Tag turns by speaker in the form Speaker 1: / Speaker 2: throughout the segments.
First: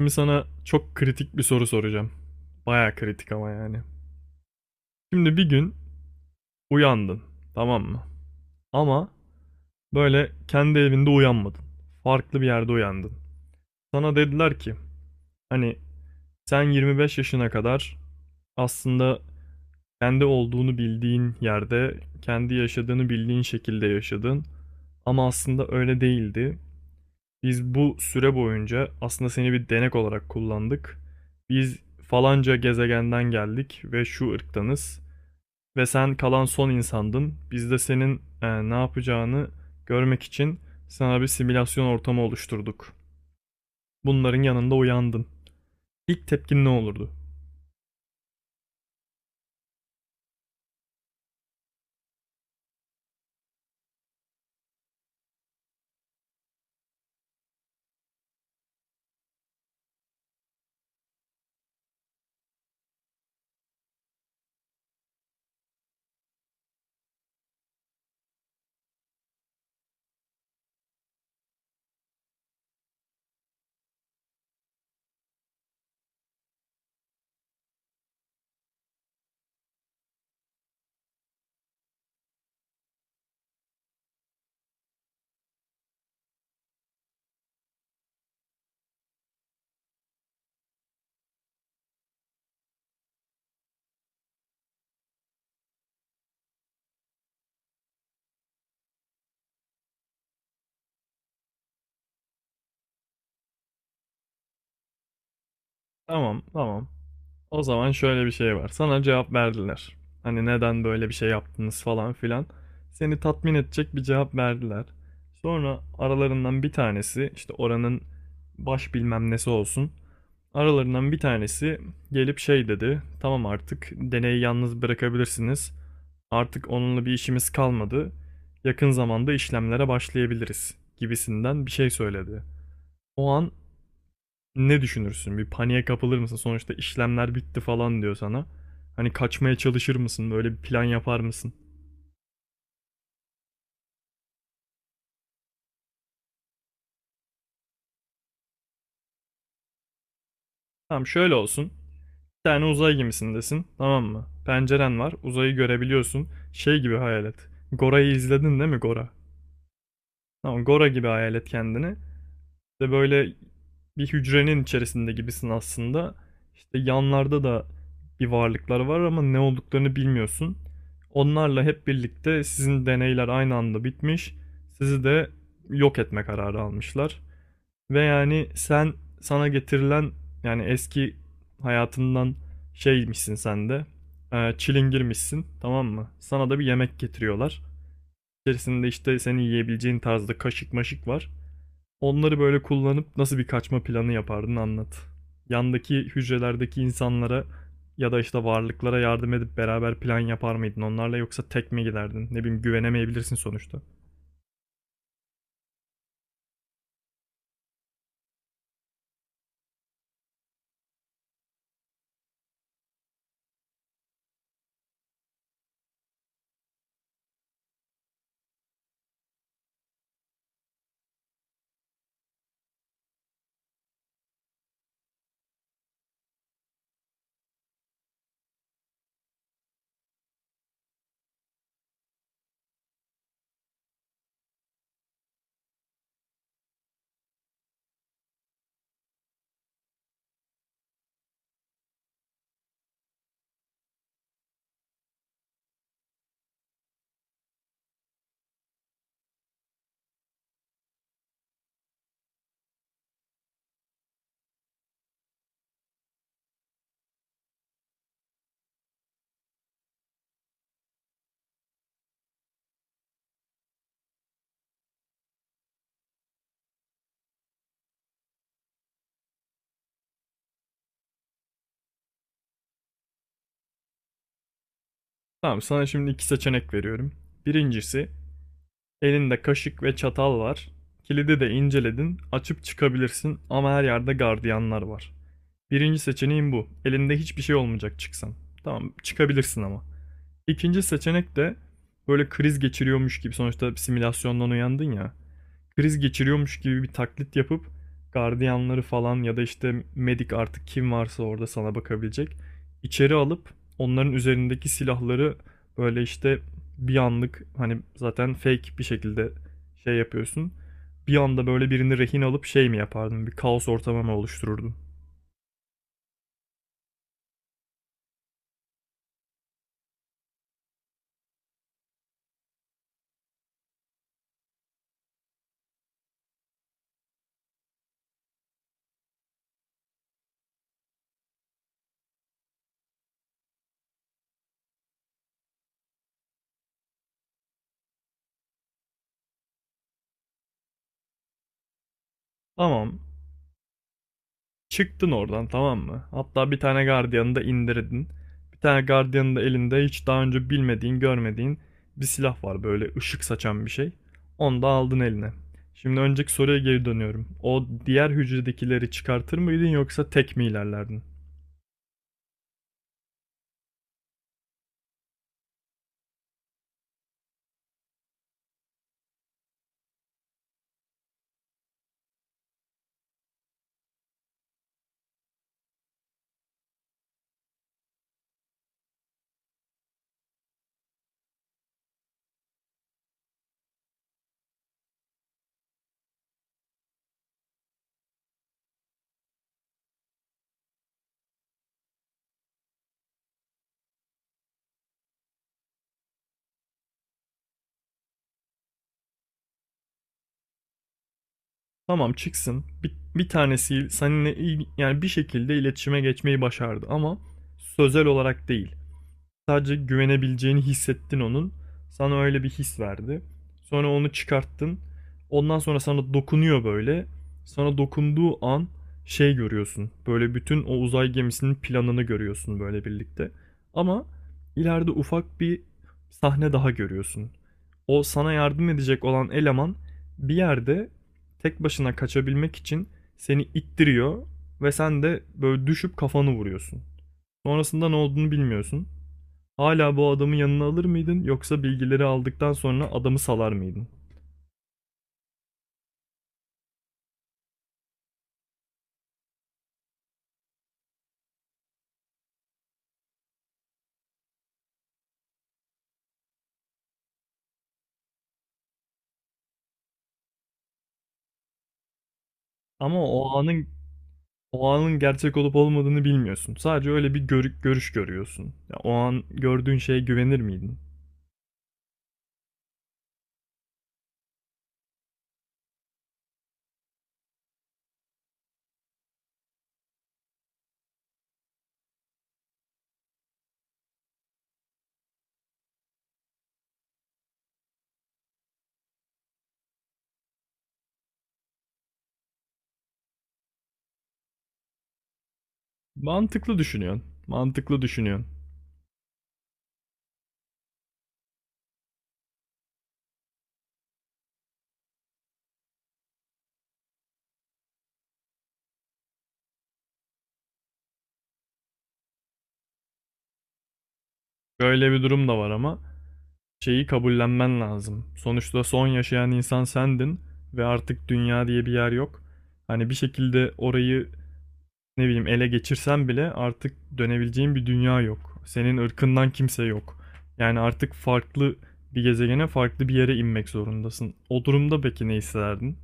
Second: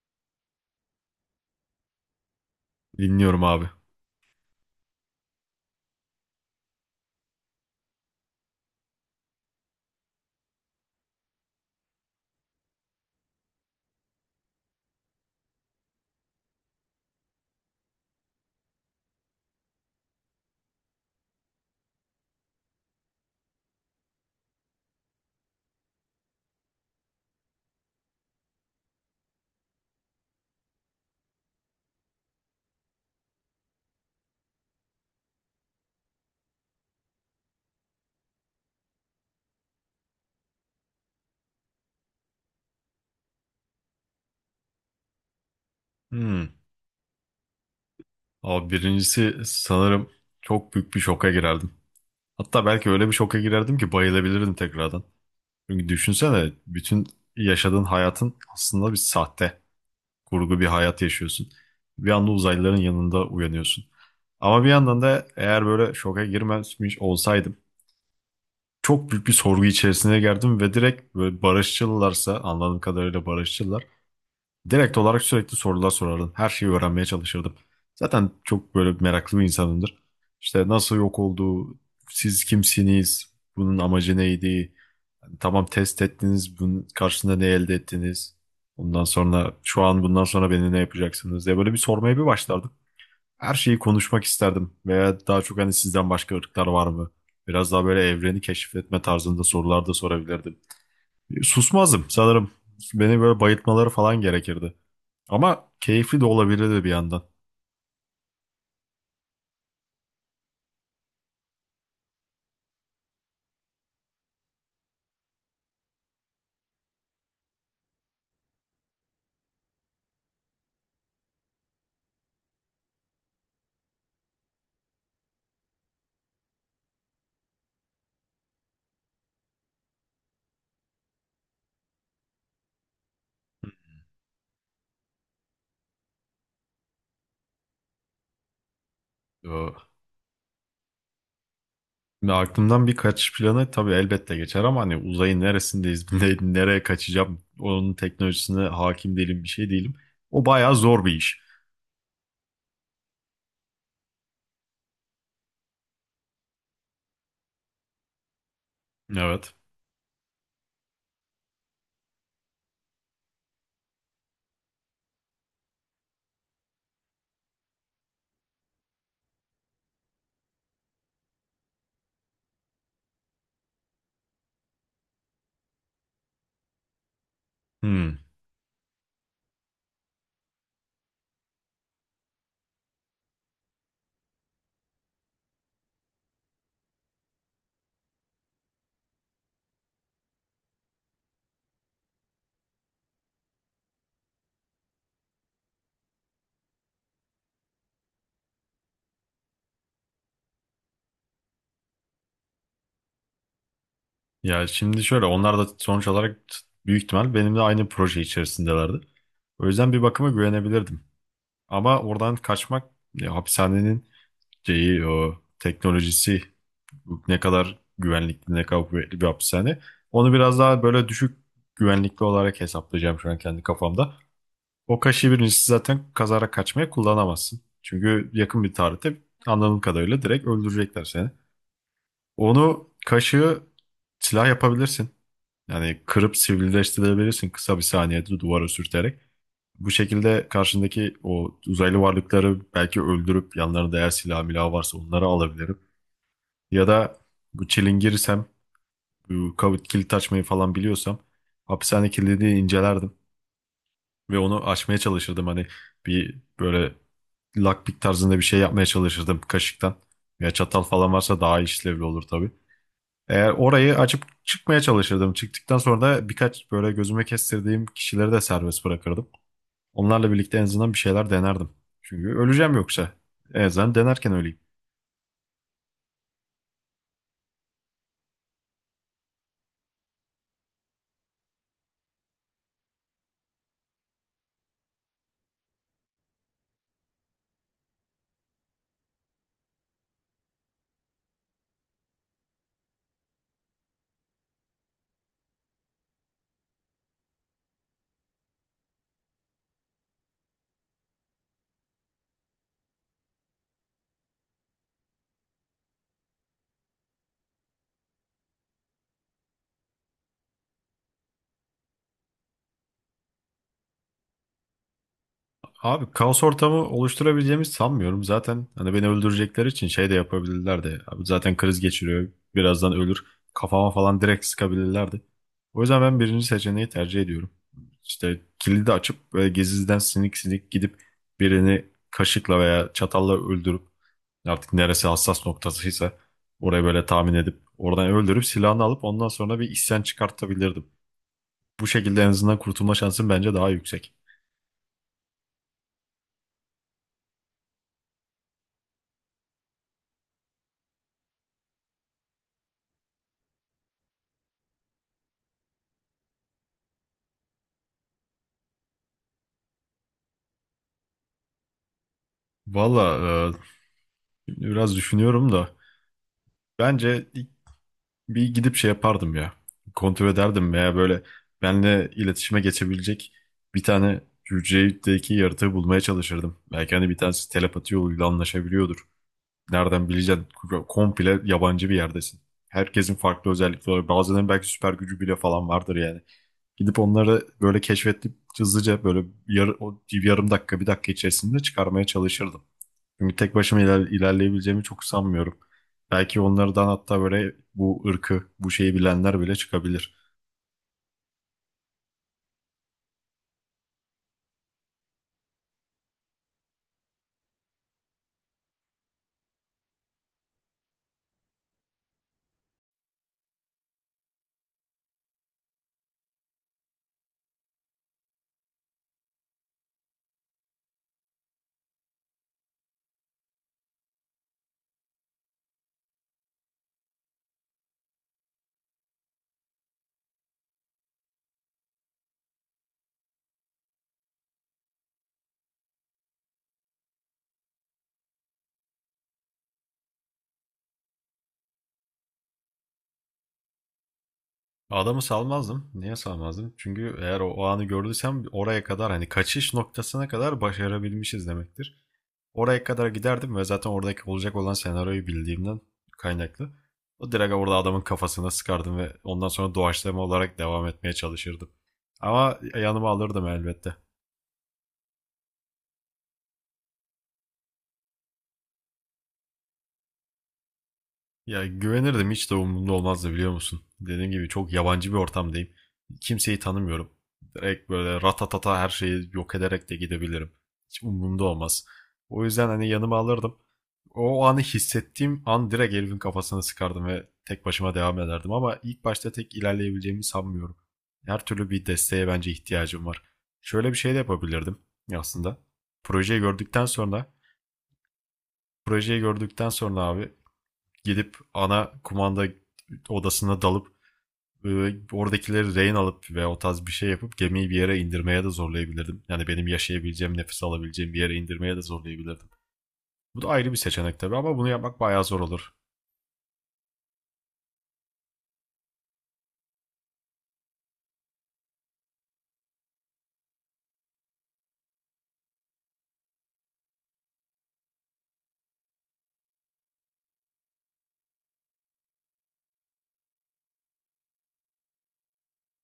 Speaker 1: Şimdi sana çok kritik bir soru soracağım. Baya kritik
Speaker 2: Dinliyorum
Speaker 1: ama
Speaker 2: abi.
Speaker 1: yani. Şimdi bir gün uyandın, tamam mı? Ama böyle kendi evinde uyanmadın. Farklı bir yerde uyandın. Sana dediler ki hani sen 25 yaşına kadar aslında kendi olduğunu bildiğin yerde, kendi yaşadığını bildiğin şekilde yaşadın. Ama aslında öyle değildi. Biz bu süre boyunca aslında seni bir denek olarak kullandık. Biz falanca gezegenden geldik ve şu ırktanız ve sen kalan son insandın. Biz de senin ne yapacağını görmek için sana bir simülasyon ortamı oluşturduk. Bunların yanında uyandın. İlk
Speaker 2: Hmm.
Speaker 1: tepkin ne olurdu?
Speaker 2: Abi birincisi sanırım çok büyük bir şoka girerdim. Hatta belki öyle bir şoka girerdim ki bayılabilirdim tekrardan. Çünkü düşünsene bütün yaşadığın hayatın aslında bir sahte, kurgu bir hayat yaşıyorsun. Bir anda uzaylıların yanında uyanıyorsun. Ama bir yandan da eğer böyle şoka girmemiş olsaydım çok büyük bir sorgu içerisine girdim ve direkt böyle barışçılarsa anladığım kadarıyla barışçılar direkt olarak sürekli sorular sorardım. Her şeyi öğrenmeye çalışırdım. Zaten çok böyle meraklı bir insanımdır. İşte nasıl yok oldu, siz kimsiniz, bunun amacı neydi, tamam test ettiniz, bunun karşısında ne elde ettiniz, ondan sonra şu an bundan sonra beni ne yapacaksınız diye böyle bir sormaya bir başlardım. Her şeyi konuşmak isterdim veya daha çok hani sizden başka ırklar var mı? Biraz daha böyle evreni keşfetme tarzında sorular da sorabilirdim. Susmazdım sanırım. Beni böyle bayıltmaları falan gerekirdi. Ama keyifli de
Speaker 1: Tamam,
Speaker 2: olabilirdi
Speaker 1: tamam.
Speaker 2: bir yandan.
Speaker 1: O zaman şöyle bir şey var. Sana cevap verdiler. Hani neden böyle bir şey yaptınız falan filan. Seni tatmin edecek bir cevap verdiler. Sonra aralarından bir tanesi işte oranın baş bilmem nesi olsun. Aralarından bir tanesi gelip şey dedi. Tamam, artık deneyi yalnız bırakabilirsiniz. Artık onunla bir işimiz kalmadı. Yakın zamanda işlemlere başlayabiliriz gibisinden bir şey söyledi. O an ne düşünürsün? Bir paniğe kapılır mısın? Sonuçta işlemler bitti falan diyor sana. Hani kaçmaya
Speaker 2: Ee,
Speaker 1: çalışır mısın? Böyle bir plan yapar mısın?
Speaker 2: Şimdi aklımdan bir kaçış planı tabii elbette geçer ama hani uzayın neresindeyiz, nereye kaçacağım, onun teknolojisine hakim değilim, bir şey değilim. O bayağı zor
Speaker 1: Tamam,
Speaker 2: bir
Speaker 1: şöyle
Speaker 2: iş.
Speaker 1: olsun. Bir tane uzay gemisindesin. Tamam mı? Penceren var. Uzayı görebiliyorsun. Şey gibi hayal et. Gora'yı izledin değil mi Gora?
Speaker 2: Evet.
Speaker 1: Tamam, Gora gibi hayal et kendini. De böyle bir hücrenin içerisinde gibisin aslında. İşte yanlarda da bir varlıklar var ama ne olduklarını bilmiyorsun. Onlarla hep birlikte sizin deneyler aynı anda bitmiş. Sizi de yok etme kararı almışlar. Ve
Speaker 2: Hmm.
Speaker 1: yani sen sana getirilen yani eski hayatından şeymişsin sen de. Çilingirmişsin, tamam mı? Sana da bir yemek getiriyorlar. İçerisinde işte seni yiyebileceğin tarzda kaşık maşık var. Onları böyle kullanıp nasıl bir kaçma planı yapardın anlat. Yandaki hücrelerdeki insanlara ya da işte varlıklara yardım edip beraber plan yapar mıydın onlarla, yoksa tek mi giderdin? Ne bileyim, güvenemeyebilirsin sonuçta.
Speaker 2: Ya şimdi şöyle onlar da sonuç olarak büyük ihtimal benimle aynı proje içerisindelerdi. O yüzden bir bakıma güvenebilirdim. Ama oradan kaçmak ya, hapishanenin şeyi, o teknolojisi ne kadar güvenlikli, ne kadar kuvvetli bir hapishane. Onu biraz daha böyle düşük güvenlikli olarak hesaplayacağım şu an kendi kafamda. O kaşığı birincisi zaten kazara kaçmaya kullanamazsın. Çünkü yakın bir tarihte anladığım kadarıyla direkt öldürecekler seni. Onu kaşığı silah yapabilirsin. Yani kırıp sivrileştirebilirsin kısa bir saniyede duvara sürterek. Bu şekilde karşındaki o uzaylı varlıkları belki öldürüp yanlarında eğer silah milah varsa onları alabilirim. Ya da bu çilingirirsem bu kilit açmayı falan biliyorsam hapishane kilidini incelerdim ve onu açmaya çalışırdım. Hani bir böyle lockpick tarzında bir şey yapmaya çalışırdım kaşıktan. Ya çatal falan varsa daha işlevli olur tabii. Eğer orayı açıp çıkmaya çalışırdım. Çıktıktan sonra da birkaç böyle gözüme kestirdiğim kişileri de serbest bırakırdım. Onlarla birlikte en azından bir şeyler denerdim. Çünkü öleceğim yoksa. En azından denerken öleyim.
Speaker 1: Tamam, sana şimdi iki seçenek veriyorum. Birincisi, elinde kaşık ve çatal var. Kilidi de inceledin, açıp çıkabilirsin ama her yerde gardiyanlar var. Birinci seçeneğin bu. Elinde hiçbir şey olmayacak çıksan. Tamam, çıkabilirsin ama. İkinci seçenek de böyle kriz geçiriyormuş gibi, sonuçta bir simülasyondan uyandın ya. Kriz geçiriyormuş gibi bir taklit yapıp gardiyanları falan ya da işte medik, artık kim varsa orada sana bakabilecek. İçeri alıp onların üzerindeki silahları böyle işte bir anlık, hani zaten fake bir şekilde şey yapıyorsun. Bir anda böyle birini rehin alıp şey mi yapardın? Bir kaos ortamı mı oluştururdun?
Speaker 2: Abi kaos ortamı oluşturabileceğimi sanmıyorum. Zaten hani beni öldürecekleri için şey de yapabilirlerdi. Abi zaten kriz geçiriyor. Birazdan ölür. Kafama falan direkt sıkabilirlerdi. O yüzden ben birinci seçeneği tercih ediyorum. İşte kilidi açıp böyle gezizden sinik sinik gidip birini kaşıkla veya çatalla öldürüp artık neresi hassas noktasıysa orayı böyle tahmin edip oradan öldürüp silahını alıp ondan sonra bir isyan çıkartabilirdim. Bu şekilde en azından kurtulma
Speaker 1: Tamam.
Speaker 2: şansın bence daha yüksek.
Speaker 1: Çıktın oradan, tamam mı? Hatta bir tane gardiyanı da indirdin. Bir tane gardiyanın da elinde hiç daha önce bilmediğin, görmediğin bir silah var, böyle ışık saçan bir şey. Onu da aldın eline. Şimdi önceki soruya geri dönüyorum. O diğer hücredekileri çıkartır mıydın yoksa tek mi ilerlerdin?
Speaker 2: Valla şimdi biraz düşünüyorum da bence ilk bir gidip şey yapardım ya. Kontrol ederdim veya böyle benle iletişime geçebilecek bir tane hücredeki yaratığı bulmaya çalışırdım. Belki hani bir tanesi telepati yoluyla anlaşabiliyordur. Nereden bileceksin? Komple yabancı bir yerdesin. Herkesin farklı özellikleri var. Bazılarının belki süper gücü bile falan vardır yani. Gidip onları böyle keşfedip hızlıca böyle o yarım dakika bir dakika içerisinde çıkarmaya çalışırdım. Çünkü tek başıma ilerleyebileceğimi çok sanmıyorum. Belki onlardan hatta böyle bu ırkı, bu şeyi bilenler bile çıkabilir.
Speaker 1: Tamam, çıksın. Bir tanesi seninle yani bir şekilde iletişime geçmeyi başardı ama sözel olarak değil. Sadece güvenebileceğini hissettin onun. Sana öyle bir his verdi. Sonra onu çıkarttın. Ondan sonra sana dokunuyor böyle. Sana dokunduğu an şey görüyorsun. Böyle bütün o uzay gemisinin planını görüyorsun böyle birlikte. Ama ileride ufak bir sahne daha görüyorsun. O sana yardım edecek olan eleman bir yerde tek başına kaçabilmek için seni ittiriyor ve sen de böyle düşüp kafanı vuruyorsun. Sonrasında ne olduğunu bilmiyorsun. Hala bu adamı yanına alır mıydın yoksa bilgileri aldıktan sonra adamı salar mıydın?
Speaker 2: Adamı salmazdım. Niye salmazdım? Çünkü eğer o, o anı gördüysem oraya kadar hani kaçış noktasına kadar başarabilmişiz demektir. Oraya kadar giderdim ve zaten oradaki olacak olan senaryoyu bildiğimden kaynaklı. O direkt orada adamın kafasına sıkardım ve ondan sonra doğaçlama olarak devam etmeye çalışırdım. Ama
Speaker 1: Ama
Speaker 2: yanıma
Speaker 1: o
Speaker 2: alırdım
Speaker 1: anın
Speaker 2: elbette.
Speaker 1: o anın gerçek olup olmadığını bilmiyorsun. Sadece öyle bir görüş görüyorsun. Ya, o an gördüğün şeye güvenir miydin?
Speaker 2: Ya güvenirdim, hiç de umurumda olmazdı biliyor musun? Dediğim gibi çok yabancı bir ortamdayım. Kimseyi tanımıyorum. Direkt böyle ratatata her şeyi yok ederek de gidebilirim. Hiç umurumda olmaz. O yüzden hani yanıma alırdım. O anı hissettiğim an direkt herifin kafasını sıkardım ve tek başıma devam ederdim. Ama ilk başta tek ilerleyebileceğimi sanmıyorum. Her türlü bir desteğe bence ihtiyacım var. Şöyle bir şey de yapabilirdim aslında. Projeyi
Speaker 1: Mantıklı
Speaker 2: gördükten
Speaker 1: düşünüyorsun.
Speaker 2: sonra,
Speaker 1: Mantıklı düşünüyorsun.
Speaker 2: projeyi gördükten sonra abi gidip ana kumanda odasına dalıp e, oradakileri rehin alıp ve o tarz bir şey yapıp gemiyi bir yere indirmeye de zorlayabilirdim. Yani benim yaşayabileceğim, nefes alabileceğim bir yere indirmeye de zorlayabilirdim. Bu da ayrı bir seçenek tabii ama bunu
Speaker 1: Böyle
Speaker 2: yapmak
Speaker 1: bir
Speaker 2: bayağı
Speaker 1: durum da
Speaker 2: zor
Speaker 1: var
Speaker 2: olur.
Speaker 1: ama şeyi kabullenmen lazım. Sonuçta son yaşayan insan sendin ve artık dünya diye bir yer yok. Hani bir şekilde orayı ne bileyim ele geçirsem bile artık dönebileceğin bir dünya yok. Senin ırkından kimse yok. Yani artık farklı bir gezegene, farklı bir yere inmek zorundasın. O durumda peki ne hissederdin?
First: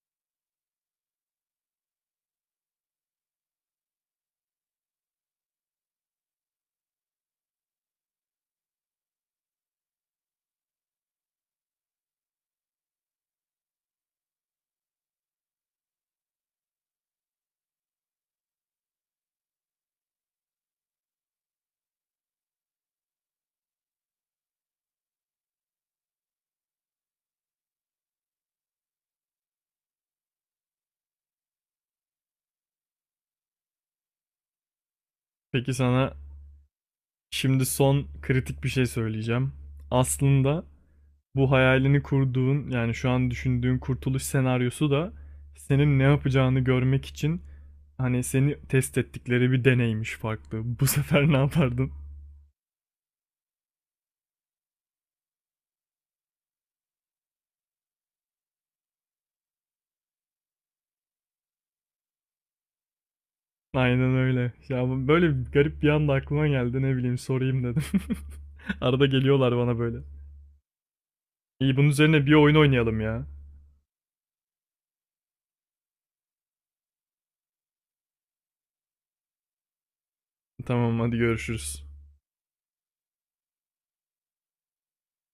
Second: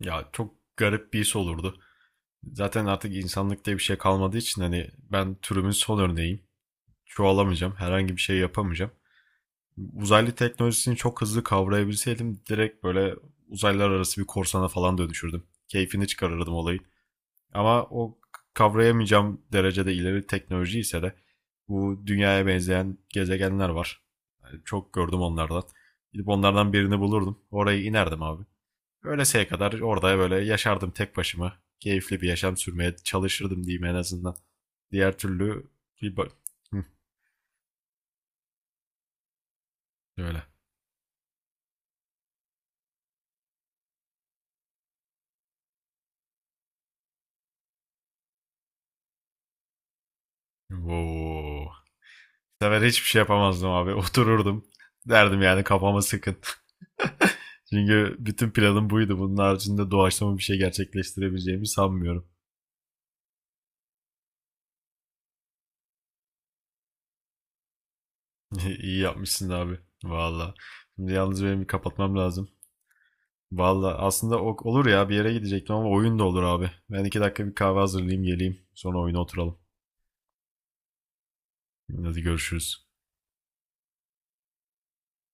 Speaker 2: Ya çok garip bir iş olurdu. Zaten artık insanlık diye bir şey kalmadığı için hani ben türümün son örneğiyim. Çoğalamayacağım, herhangi bir şey yapamayacağım. Uzaylı teknolojisini çok hızlı kavrayabilseydim direkt böyle uzaylar arası bir korsana falan dönüşürdüm. Keyfini çıkarırdım olayı. Ama o kavrayamayacağım derecede ileri teknoloji ise de bu dünyaya benzeyen gezegenler var. Yani çok gördüm onlardan. Gidip onlardan birini bulurdum. Oraya inerdim abi. Öleseye kadar orada böyle yaşardım tek başıma. Keyifli bir yaşam sürmeye çalışırdım diyeyim en azından. Diğer türlü
Speaker 1: Peki sana
Speaker 2: bir böyle. Hı.
Speaker 1: şimdi son kritik bir şey söyleyeceğim. Aslında bu hayalini kurduğun, yani şu an düşündüğün kurtuluş senaryosu da senin ne yapacağını görmek için hani seni test ettikleri bir deneymiş farklı. Bu sefer ne yapardın?
Speaker 2: Bu sefer hiçbir şey yapamazdım abi. Otururdum. Derdim yani kafama sıkın. Çünkü bütün planım buydu. Bunun haricinde doğaçlama bir şey gerçekleştirebileceğimi sanmıyorum.
Speaker 1: Aynen öyle. Ya böyle garip bir anda aklıma geldi, ne bileyim, sorayım dedim.
Speaker 2: İyi
Speaker 1: Arada
Speaker 2: yapmışsın
Speaker 1: geliyorlar
Speaker 2: abi.
Speaker 1: bana böyle.
Speaker 2: Valla. Şimdi yalnız benim bir
Speaker 1: İyi, bunun
Speaker 2: kapatmam
Speaker 1: üzerine bir
Speaker 2: lazım.
Speaker 1: oyun oynayalım ya.
Speaker 2: Valla aslında olur ya bir yere gidecektim ama oyun da olur abi. Ben 2 dakika bir kahve hazırlayayım geleyim. Sonra oyuna oturalım.
Speaker 1: Tamam, hadi görüşürüz.
Speaker 2: Hadi görüşürüz.